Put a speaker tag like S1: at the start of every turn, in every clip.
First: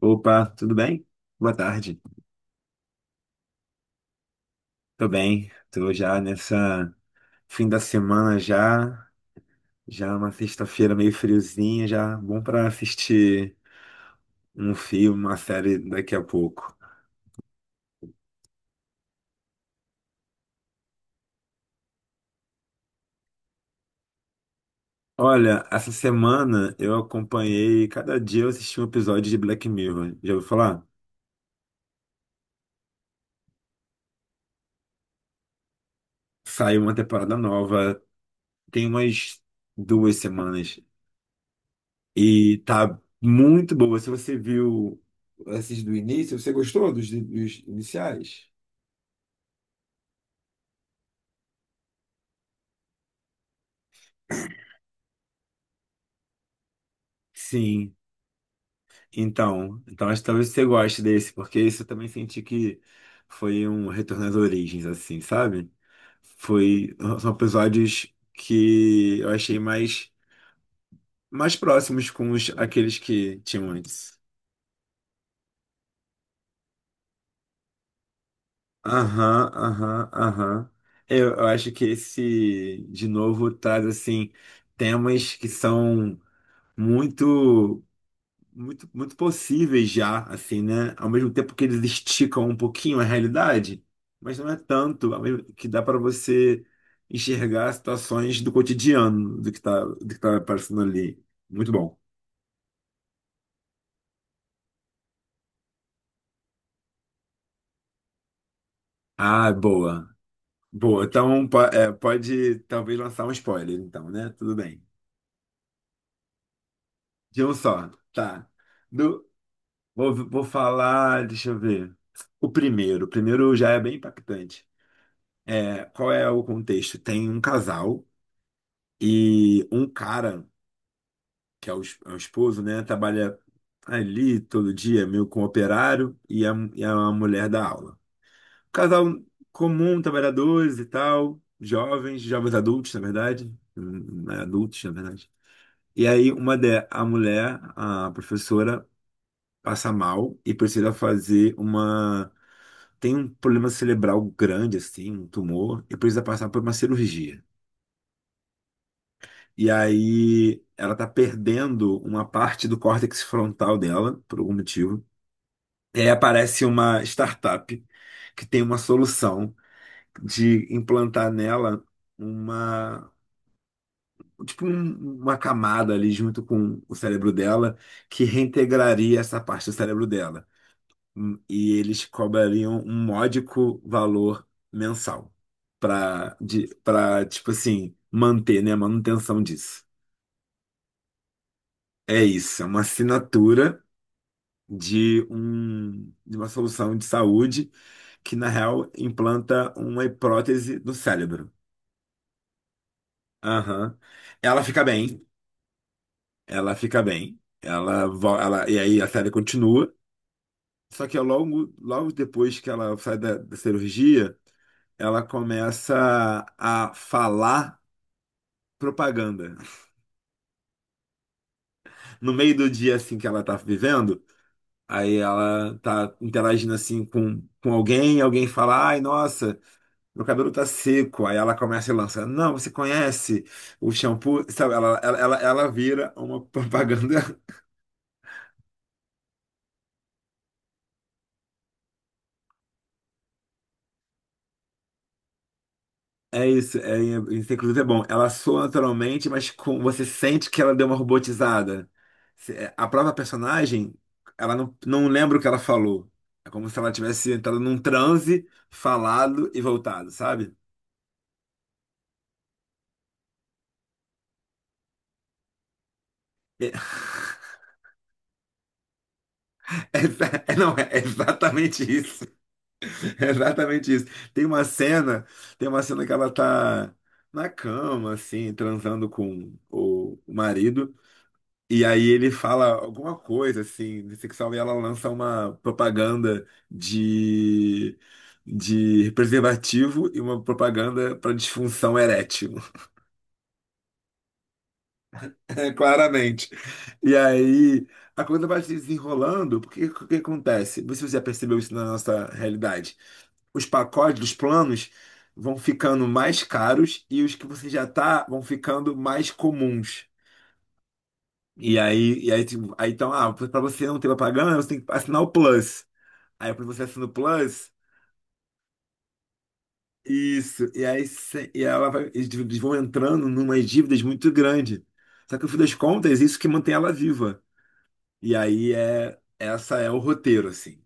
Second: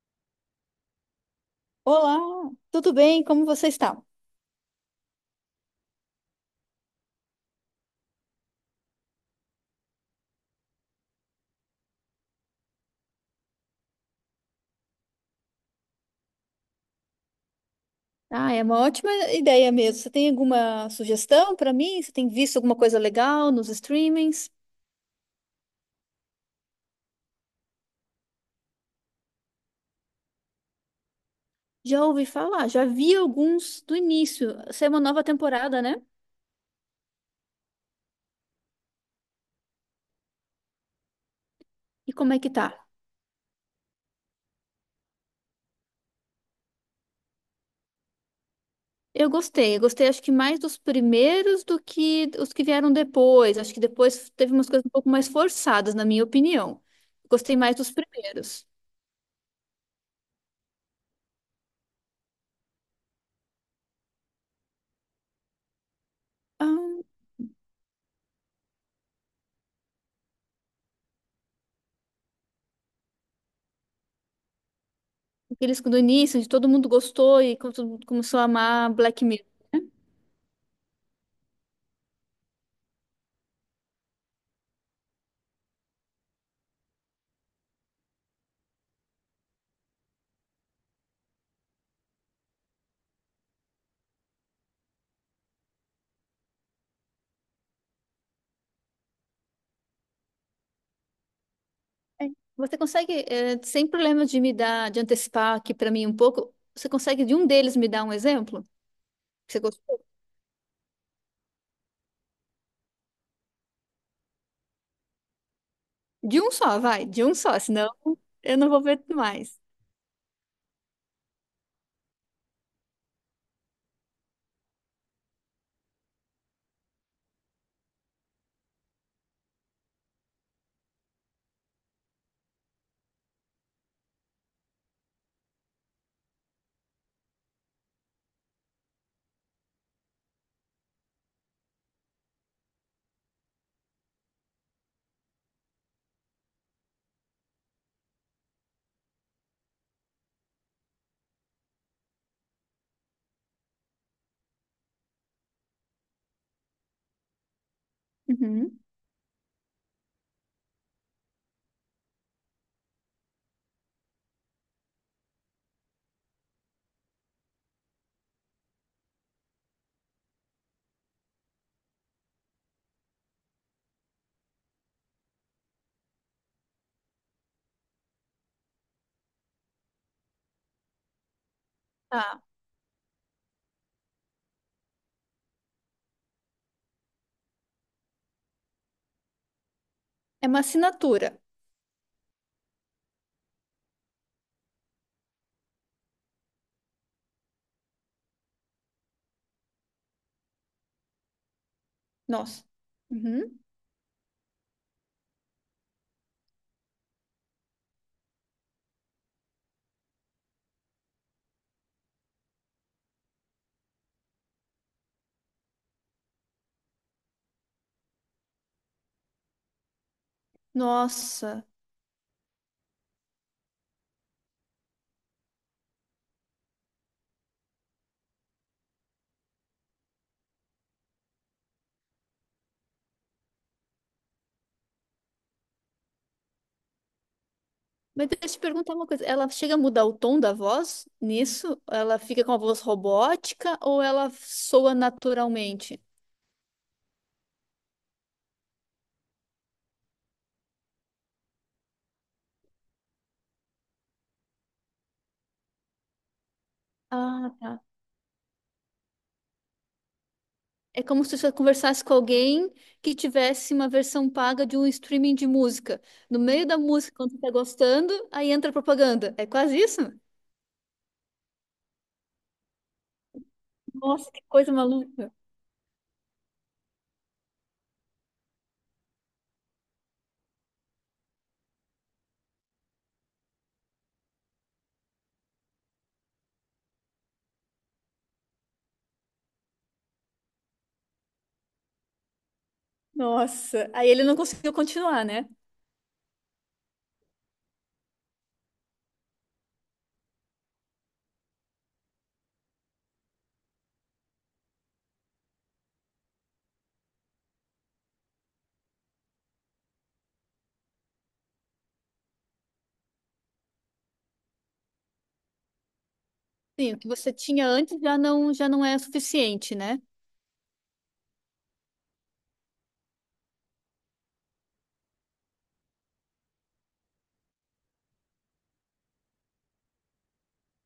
S1: Opa, tudo bem? Boa tarde.
S2: Olá, tudo bem? Como você está?
S1: Tô bem, tô já nessa fim da semana já, já é uma sexta-feira meio friozinha, já bom pra assistir um filme, uma série daqui a pouco.
S2: Ah, é uma ótima ideia mesmo. Você tem alguma sugestão para mim? Você tem visto alguma coisa legal nos streamings?
S1: Olha, essa semana eu acompanhei, cada dia eu assisti um episódio de Black Mirror. Já ouviu falar?
S2: Já ouvi falar, já vi alguns do início. Essa é uma nova temporada, né?
S1: Saiu uma temporada nova, tem umas 2 semanas
S2: E como é que
S1: e
S2: tá?
S1: tá muito boa. Se você viu esses do início, você gostou dos iniciais?
S2: Eu gostei acho que mais dos primeiros do que os que vieram depois. Acho que depois teve umas coisas um pouco mais forçadas, na minha opinião. Gostei mais dos
S1: Sim.
S2: primeiros.
S1: Então acho que talvez você goste desse, porque isso eu também senti que foi um retorno às origens, assim, sabe? Foi,
S2: Ah,
S1: são episódios que eu achei mais, mais próximos com os, aqueles que tinham antes.
S2: aqueles do início, de todo mundo gostou e como todo mundo começou a amar Black Mirror.
S1: Aham, aham, aham. Eu acho que esse, de novo, traz, assim, temas que são muito muito, muito possíveis já, assim, né? Ao mesmo tempo que eles esticam um pouquinho a realidade, mas não é tanto, que dá para você enxergar situações do cotidiano, do que tá aparecendo ali. Muito bom.
S2: É. Você consegue, sem problema de antecipar aqui para mim um pouco, você consegue de um deles me dar um exemplo?
S1: Ah,
S2: Que você gostou?
S1: boa. Boa. Então, pode talvez lançar um spoiler, então, né? Tudo bem.
S2: De um só, vai, de um
S1: De um
S2: só, senão
S1: só. Tá.
S2: eu não vou ver
S1: Do-
S2: mais.
S1: vou falar, deixa eu ver. O primeiro. O primeiro já é bem impactante. É, qual é o contexto? Tem um casal. E um cara, que é o, é o esposo, né, trabalha ali todo dia, meio com operário, e a mulher da aula. Casal comum, trabalhadores e tal, jovens, jovens adultos, na verdade, né, adultos, na verdade. E aí, a mulher, a professora, passa mal e precisa fazer uma. Tem um problema cerebral grande, assim, um tumor, e precisa passar por uma cirurgia.
S2: Uhum.
S1: E aí ela tá perdendo uma parte do córtex frontal dela, por algum motivo. E aí aparece uma startup que tem uma solução de implantar nela uma, tipo uma camada ali junto com o cérebro dela que reintegraria essa parte do cérebro dela. E eles
S2: Tá.
S1: cobrariam um módico valor mensal para para tipo assim manter, né, a manutenção disso.
S2: É uma assinatura.
S1: É isso, é uma assinatura de uma solução de saúde que, na real, implanta uma prótese no cérebro.
S2: Nossa. Uhum.
S1: Aham. Ela fica bem, ela fica bem, e aí a série continua. Só que logo, logo depois que ela sai da cirurgia, ela começa a falar propaganda.
S2: Nossa.
S1: No meio do dia assim que ela tá vivendo, aí ela tá interagindo assim com alguém, alguém fala, ai, nossa. Meu cabelo tá seco. Aí ela começa e lança: Não, você conhece o shampoo? Sabe, ela vira uma propaganda.
S2: Mas deixa eu te perguntar uma coisa. Ela chega a mudar o tom da voz nisso? Ela fica com a voz robótica ou ela soa naturalmente?
S1: É isso. É, isso, inclusive, é bom. Ela soa naturalmente, mas com, você sente que ela deu uma robotizada. A própria personagem, ela não lembra o que ela falou. É como se ela tivesse
S2: Ah,
S1: entrado num
S2: tá.
S1: transe, falado e voltado, sabe?
S2: É como se você conversasse com alguém que tivesse uma versão paga de um streaming de música. No meio
S1: É,
S2: da música, quando você tá gostando, aí entra a propaganda. É quase isso?
S1: não, é exatamente isso. É exatamente isso.
S2: Nossa, que
S1: Tem uma
S2: coisa
S1: cena,
S2: maluca.
S1: tem uma cena que ela tá na cama, assim, transando com o marido, e aí ele fala alguma coisa, assim, de sexual, e ela lança uma propaganda de preservativo e uma propaganda para disfunção erétil.
S2: Nossa. Aí ele não conseguiu continuar, né?
S1: É, claramente. E aí, a coisa vai se desenrolando, porque o que acontece? Não sei se você já percebeu isso na nossa realidade. Os pacotes os planos vão ficando mais caros e os que você já tá vão ficando mais comuns. E aí, tipo, aí então, ah, para você não ter propaganda, você tem que assinar o Plus. Aí quando você
S2: Sim, o
S1: assina o
S2: que você tinha
S1: Plus,
S2: antes já não é suficiente, né?
S1: isso. E ela vai, eles vão entrando numas dívidas muito grandes. Só que no fim das contas, isso que mantém ela viva. E aí é essa é o roteiro assim.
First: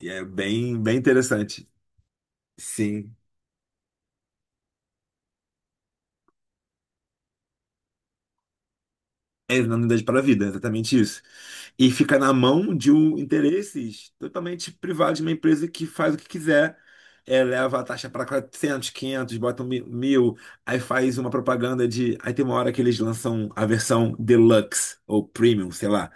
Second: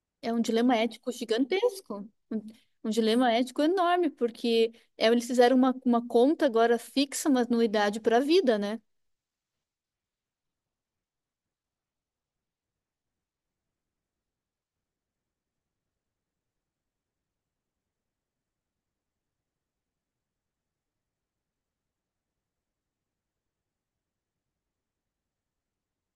S1: E é
S2: É um dilema
S1: bem
S2: ético
S1: interessante.
S2: gigantesco. Um
S1: Sim.
S2: dilema ético enorme, porque eles fizeram uma, conta agora fixa, uma anuidade para a vida, né?
S1: É na unidade para a vida, é exatamente isso. E fica na mão de um interesses totalmente privados de uma empresa que faz o que quiser. É, leva a taxa para 400 500 botam mil, aí faz uma propaganda de. Aí tem uma hora que eles lançam a versão deluxe ou premium, sei lá.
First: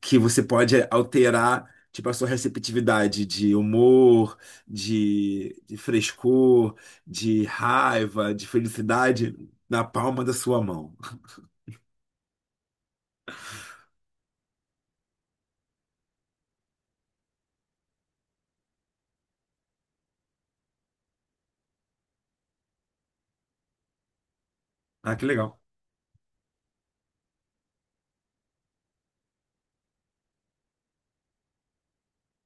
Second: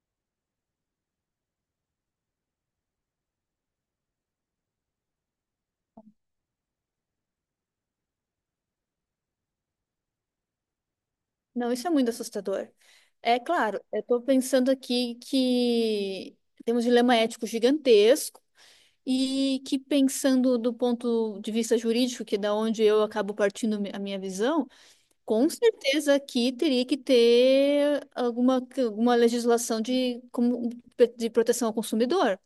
S1: Que você pode alterar, tipo, a sua receptividade de humor, de frescor, de raiva, de felicidade na palma da sua mão.
S2: Não, isso é muito assustador. É claro, eu estou pensando aqui que temos um dilema ético gigantesco e que pensando do ponto de vista jurídico, que é da onde eu acabo partindo a minha visão,
S1: Ah, que
S2: com
S1: legal.
S2: certeza aqui teria que ter alguma legislação de proteção ao consumidor.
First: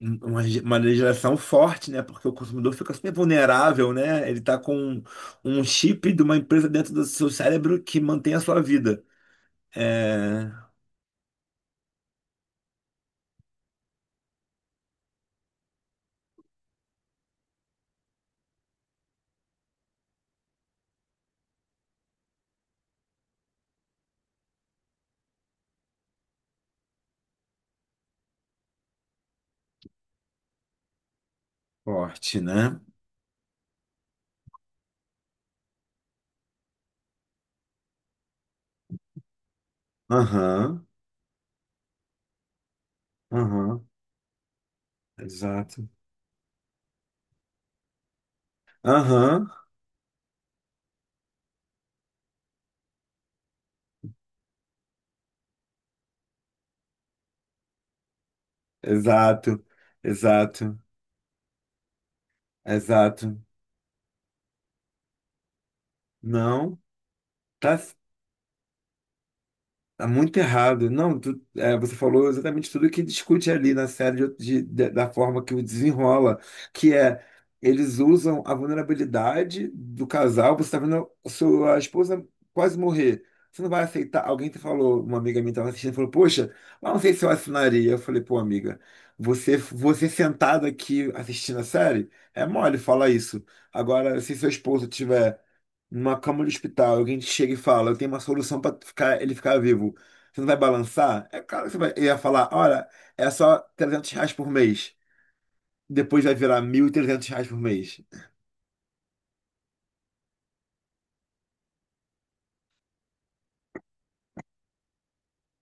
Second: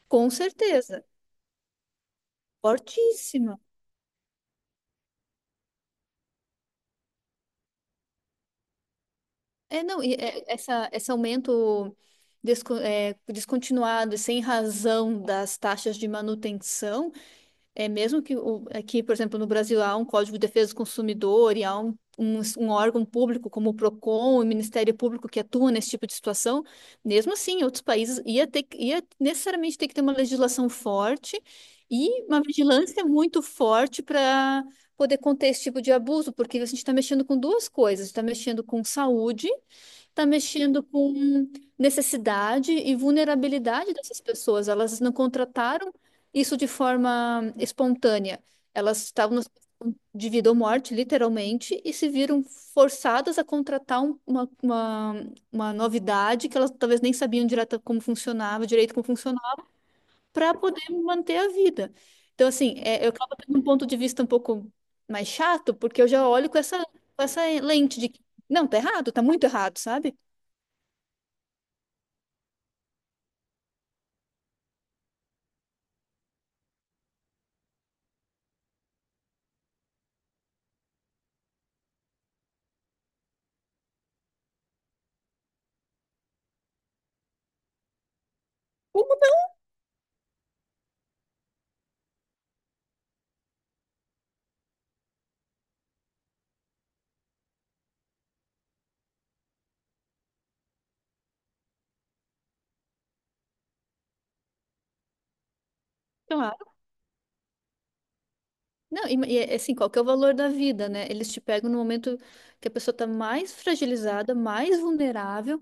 S2: Com
S1: Uma
S2: certeza.
S1: legislação forte, né? Porque o consumidor fica super
S2: Fortíssima.
S1: vulnerável, né? Ele tá com um chip de uma empresa dentro do seu cérebro que mantém a sua vida.
S2: É, não, e é,
S1: É
S2: essa, esse aumento descontinuado e sem razão das taxas de manutenção, é mesmo que aqui, por exemplo, no Brasil há um Código de Defesa do Consumidor e há um órgão público como o PROCON, o Ministério Público que atua nesse tipo de situação, mesmo assim, em outros países ia necessariamente ter que ter uma legislação forte e
S1: forte,
S2: uma
S1: né?
S2: vigilância muito forte para poder conter esse tipo de abuso, porque a gente está mexendo com duas coisas, está mexendo com saúde. Tá mexendo
S1: Aham,
S2: com necessidade e
S1: aham,
S2: vulnerabilidade dessas pessoas. Elas não
S1: exato.
S2: contrataram isso de forma espontânea. Elas estavam na
S1: Aham,
S2: situação de vida ou morte, literalmente, e se viram forçadas a contratar uma novidade que elas talvez nem sabiam direito como
S1: exato,
S2: funcionava, para
S1: exato.
S2: poder manter a vida. Então, assim, eu acabo
S1: Exato.
S2: tendo um ponto de vista um pouco mais chato, porque eu já olho com
S1: Não,
S2: essa, com essa
S1: tá,
S2: lente de que, não, tá errado, tá muito errado,
S1: tá
S2: sabe?
S1: muito errado. Não, você falou exatamente tudo que discute ali na série da forma que o desenrola, que é eles usam a vulnerabilidade do casal. Você está vendo a sua esposa quase morrer. Você não vai aceitar. Alguém te falou, uma amiga minha estava assistindo, falou: Poxa, eu não sei se eu assinaria. Eu falei: Pô, amiga, você sentada aqui assistindo a série, é mole falar isso. Agora, se seu esposo tiver numa cama de hospital, alguém te chega e fala, eu tenho uma solução para ele ficar vivo. Você não vai balançar? É claro que você vai, ele ia falar, olha, é só R$ 300 por mês. Depois vai virar
S2: Claro.
S1: R$ 1.300 por mês.
S2: Não, e é assim, qual que é o valor da vida, né? Eles te pegam no momento que a pessoa está mais fragilizada, mais vulnerável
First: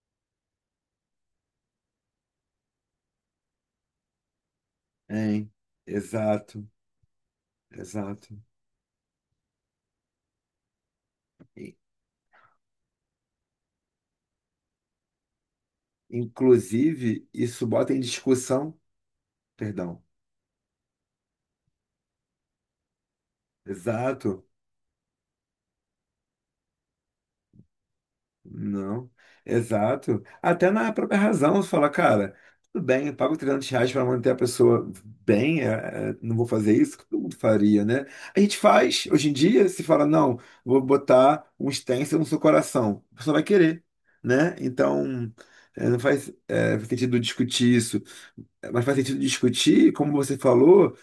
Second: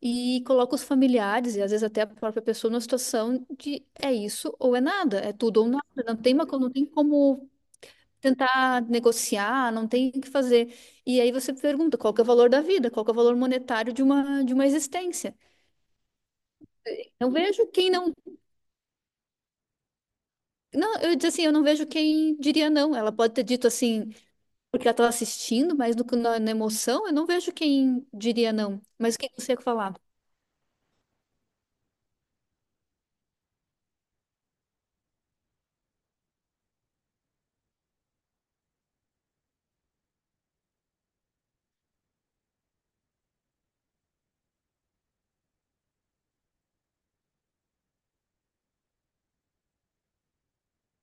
S2: e colocam os familiares e às vezes até a própria pessoa numa situação de é isso ou é nada, é
S1: Hein?
S2: tudo ou nada,
S1: Exato,
S2: não tem como
S1: exato.
S2: tentar negociar, não tem o que fazer. E aí você
S1: I-
S2: pergunta, qual que é o valor da vida? Qual que é o valor monetário de uma existência?
S1: Inclusive,
S2: Não
S1: isso
S2: vejo quem
S1: bota em
S2: não
S1: discussão, perdão,
S2: Não, eu diz assim, eu não vejo quem diria não. Ela pode ter dito assim,
S1: exato.
S2: porque ela estava assistindo, mas no, na, na emoção eu não vejo quem diria não.
S1: Não,
S2: Mas o que você ia falar?
S1: exato. Até na própria razão, você fala, cara, tudo bem, eu pago R$ 300 para manter a pessoa bem, não vou fazer isso, que todo mundo faria, né? A gente faz, hoje em dia, se fala, não, vou botar um stencil no seu coração, a pessoa vai querer, né? Então, não faz, faz sentido discutir isso. É, mas faz sentido discutir, como você falou,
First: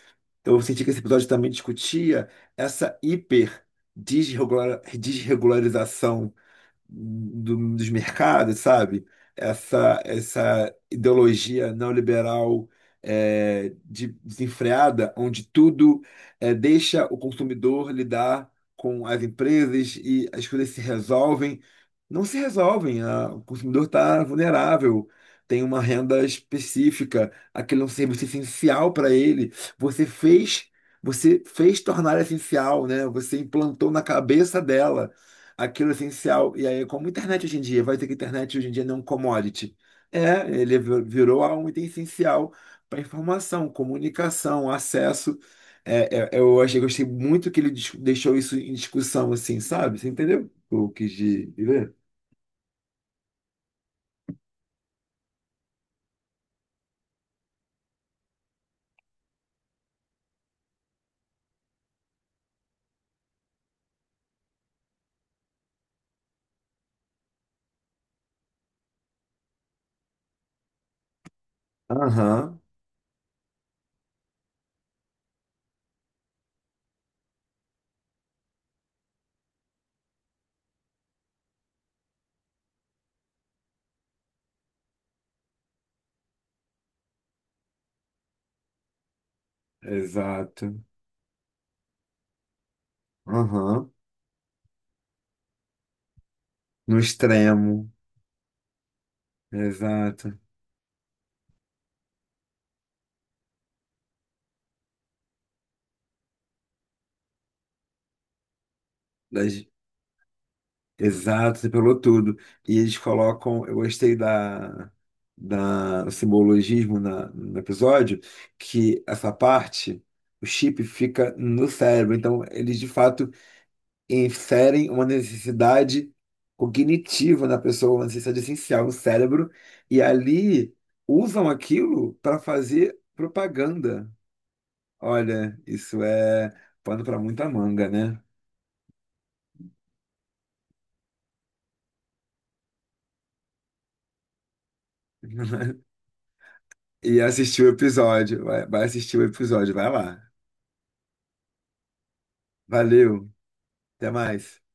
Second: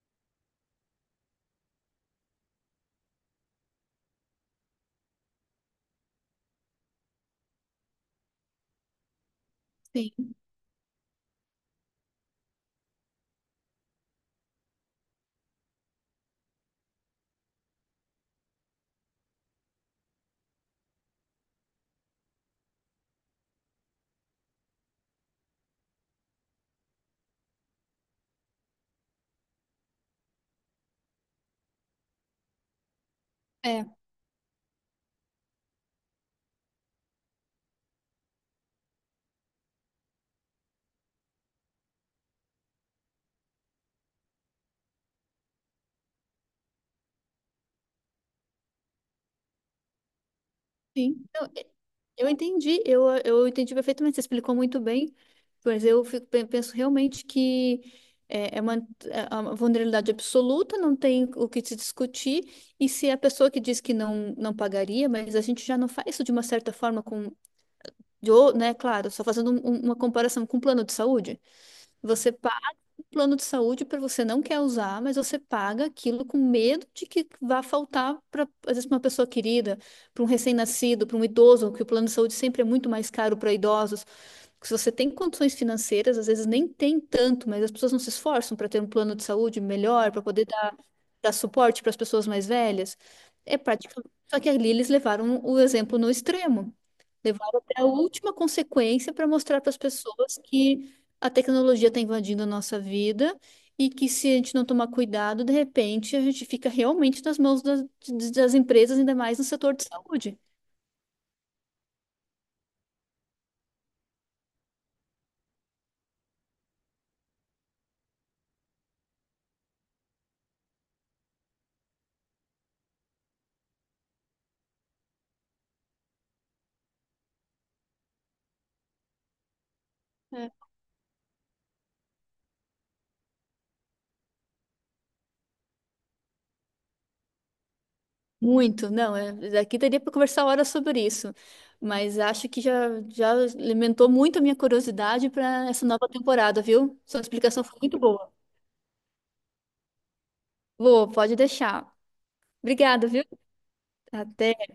S1: eu senti que esse episódio também discutia essa hiper desregularização dos mercados, sabe? Essa,
S2: Sim,
S1: essa ideologia neoliberal desenfreada, onde tudo deixa o consumidor lidar com as empresas e as coisas se resolvem. Não se resolvem, o consumidor está vulnerável. Tem uma renda específica, aquele é um serviço essencial para ele. Você fez, você fez tornar essencial, né? Você
S2: é,
S1: implantou na cabeça dela aquilo essencial. E aí, como internet hoje em dia, vai dizer que internet hoje em dia não é um commodity. É, ele virou um item essencial para informação, comunicação, acesso. Eu achei, gostei muito que ele deixou isso em discussão, assim, sabe? Você entendeu? O que eu quis
S2: sim. eu,
S1: dizer?
S2: eu entendi, eu entendi perfeitamente, você explicou muito bem, mas eu fico, penso realmente que é, é uma, é uma vulnerabilidade absoluta, não tem o que se discutir, e se a pessoa que diz que não, não pagaria, mas a gente já não faz isso de uma certa forma né, claro, só fazendo uma comparação com o plano de saúde, você
S1: Aham,
S2: plano de saúde para você não quer usar, mas você paga aquilo com medo de que vá faltar para, às vezes, uma pessoa querida, para um recém-nascido, para um idoso, que o plano de saúde sempre é muito mais caro para idosos. Porque se você tem condições financeiras, às vezes nem tem tanto, mas as pessoas não se esforçam para ter um plano de saúde melhor, para poder
S1: exato.
S2: dar suporte para as pessoas mais velhas. É
S1: Aham,
S2: praticamente. Só que ali eles levaram o exemplo no extremo.
S1: no
S2: Levaram até a
S1: extremo,
S2: última consequência para mostrar para as
S1: exato.
S2: pessoas que a tecnologia está invadindo a nossa vida e que se a gente não tomar cuidado, de repente a gente fica realmente nas mãos das empresas, ainda mais no setor de saúde.
S1: Exato, você pegou tudo. E eles colocam, eu gostei da, da do simbologismo no episódio, que essa parte, o chip fica no cérebro. Então, eles de fato inserem uma necessidade cognitiva na pessoa, uma necessidade essencial no cérebro, e
S2: É.
S1: ali usam aquilo para fazer propaganda. Olha, isso é pano para muita manga, né?
S2: Muito, não, daqui daria para conversar horas sobre isso, mas acho que já alimentou muito a minha curiosidade para essa nova temporada, viu?
S1: E
S2: Sua
S1: assistir
S2: explicação
S1: o
S2: foi muito boa.
S1: episódio. Vai, vai assistir o episódio, vai lá.
S2: Vou, pode deixar. Obrigada, viu?
S1: Valeu, até mais.
S2: Até.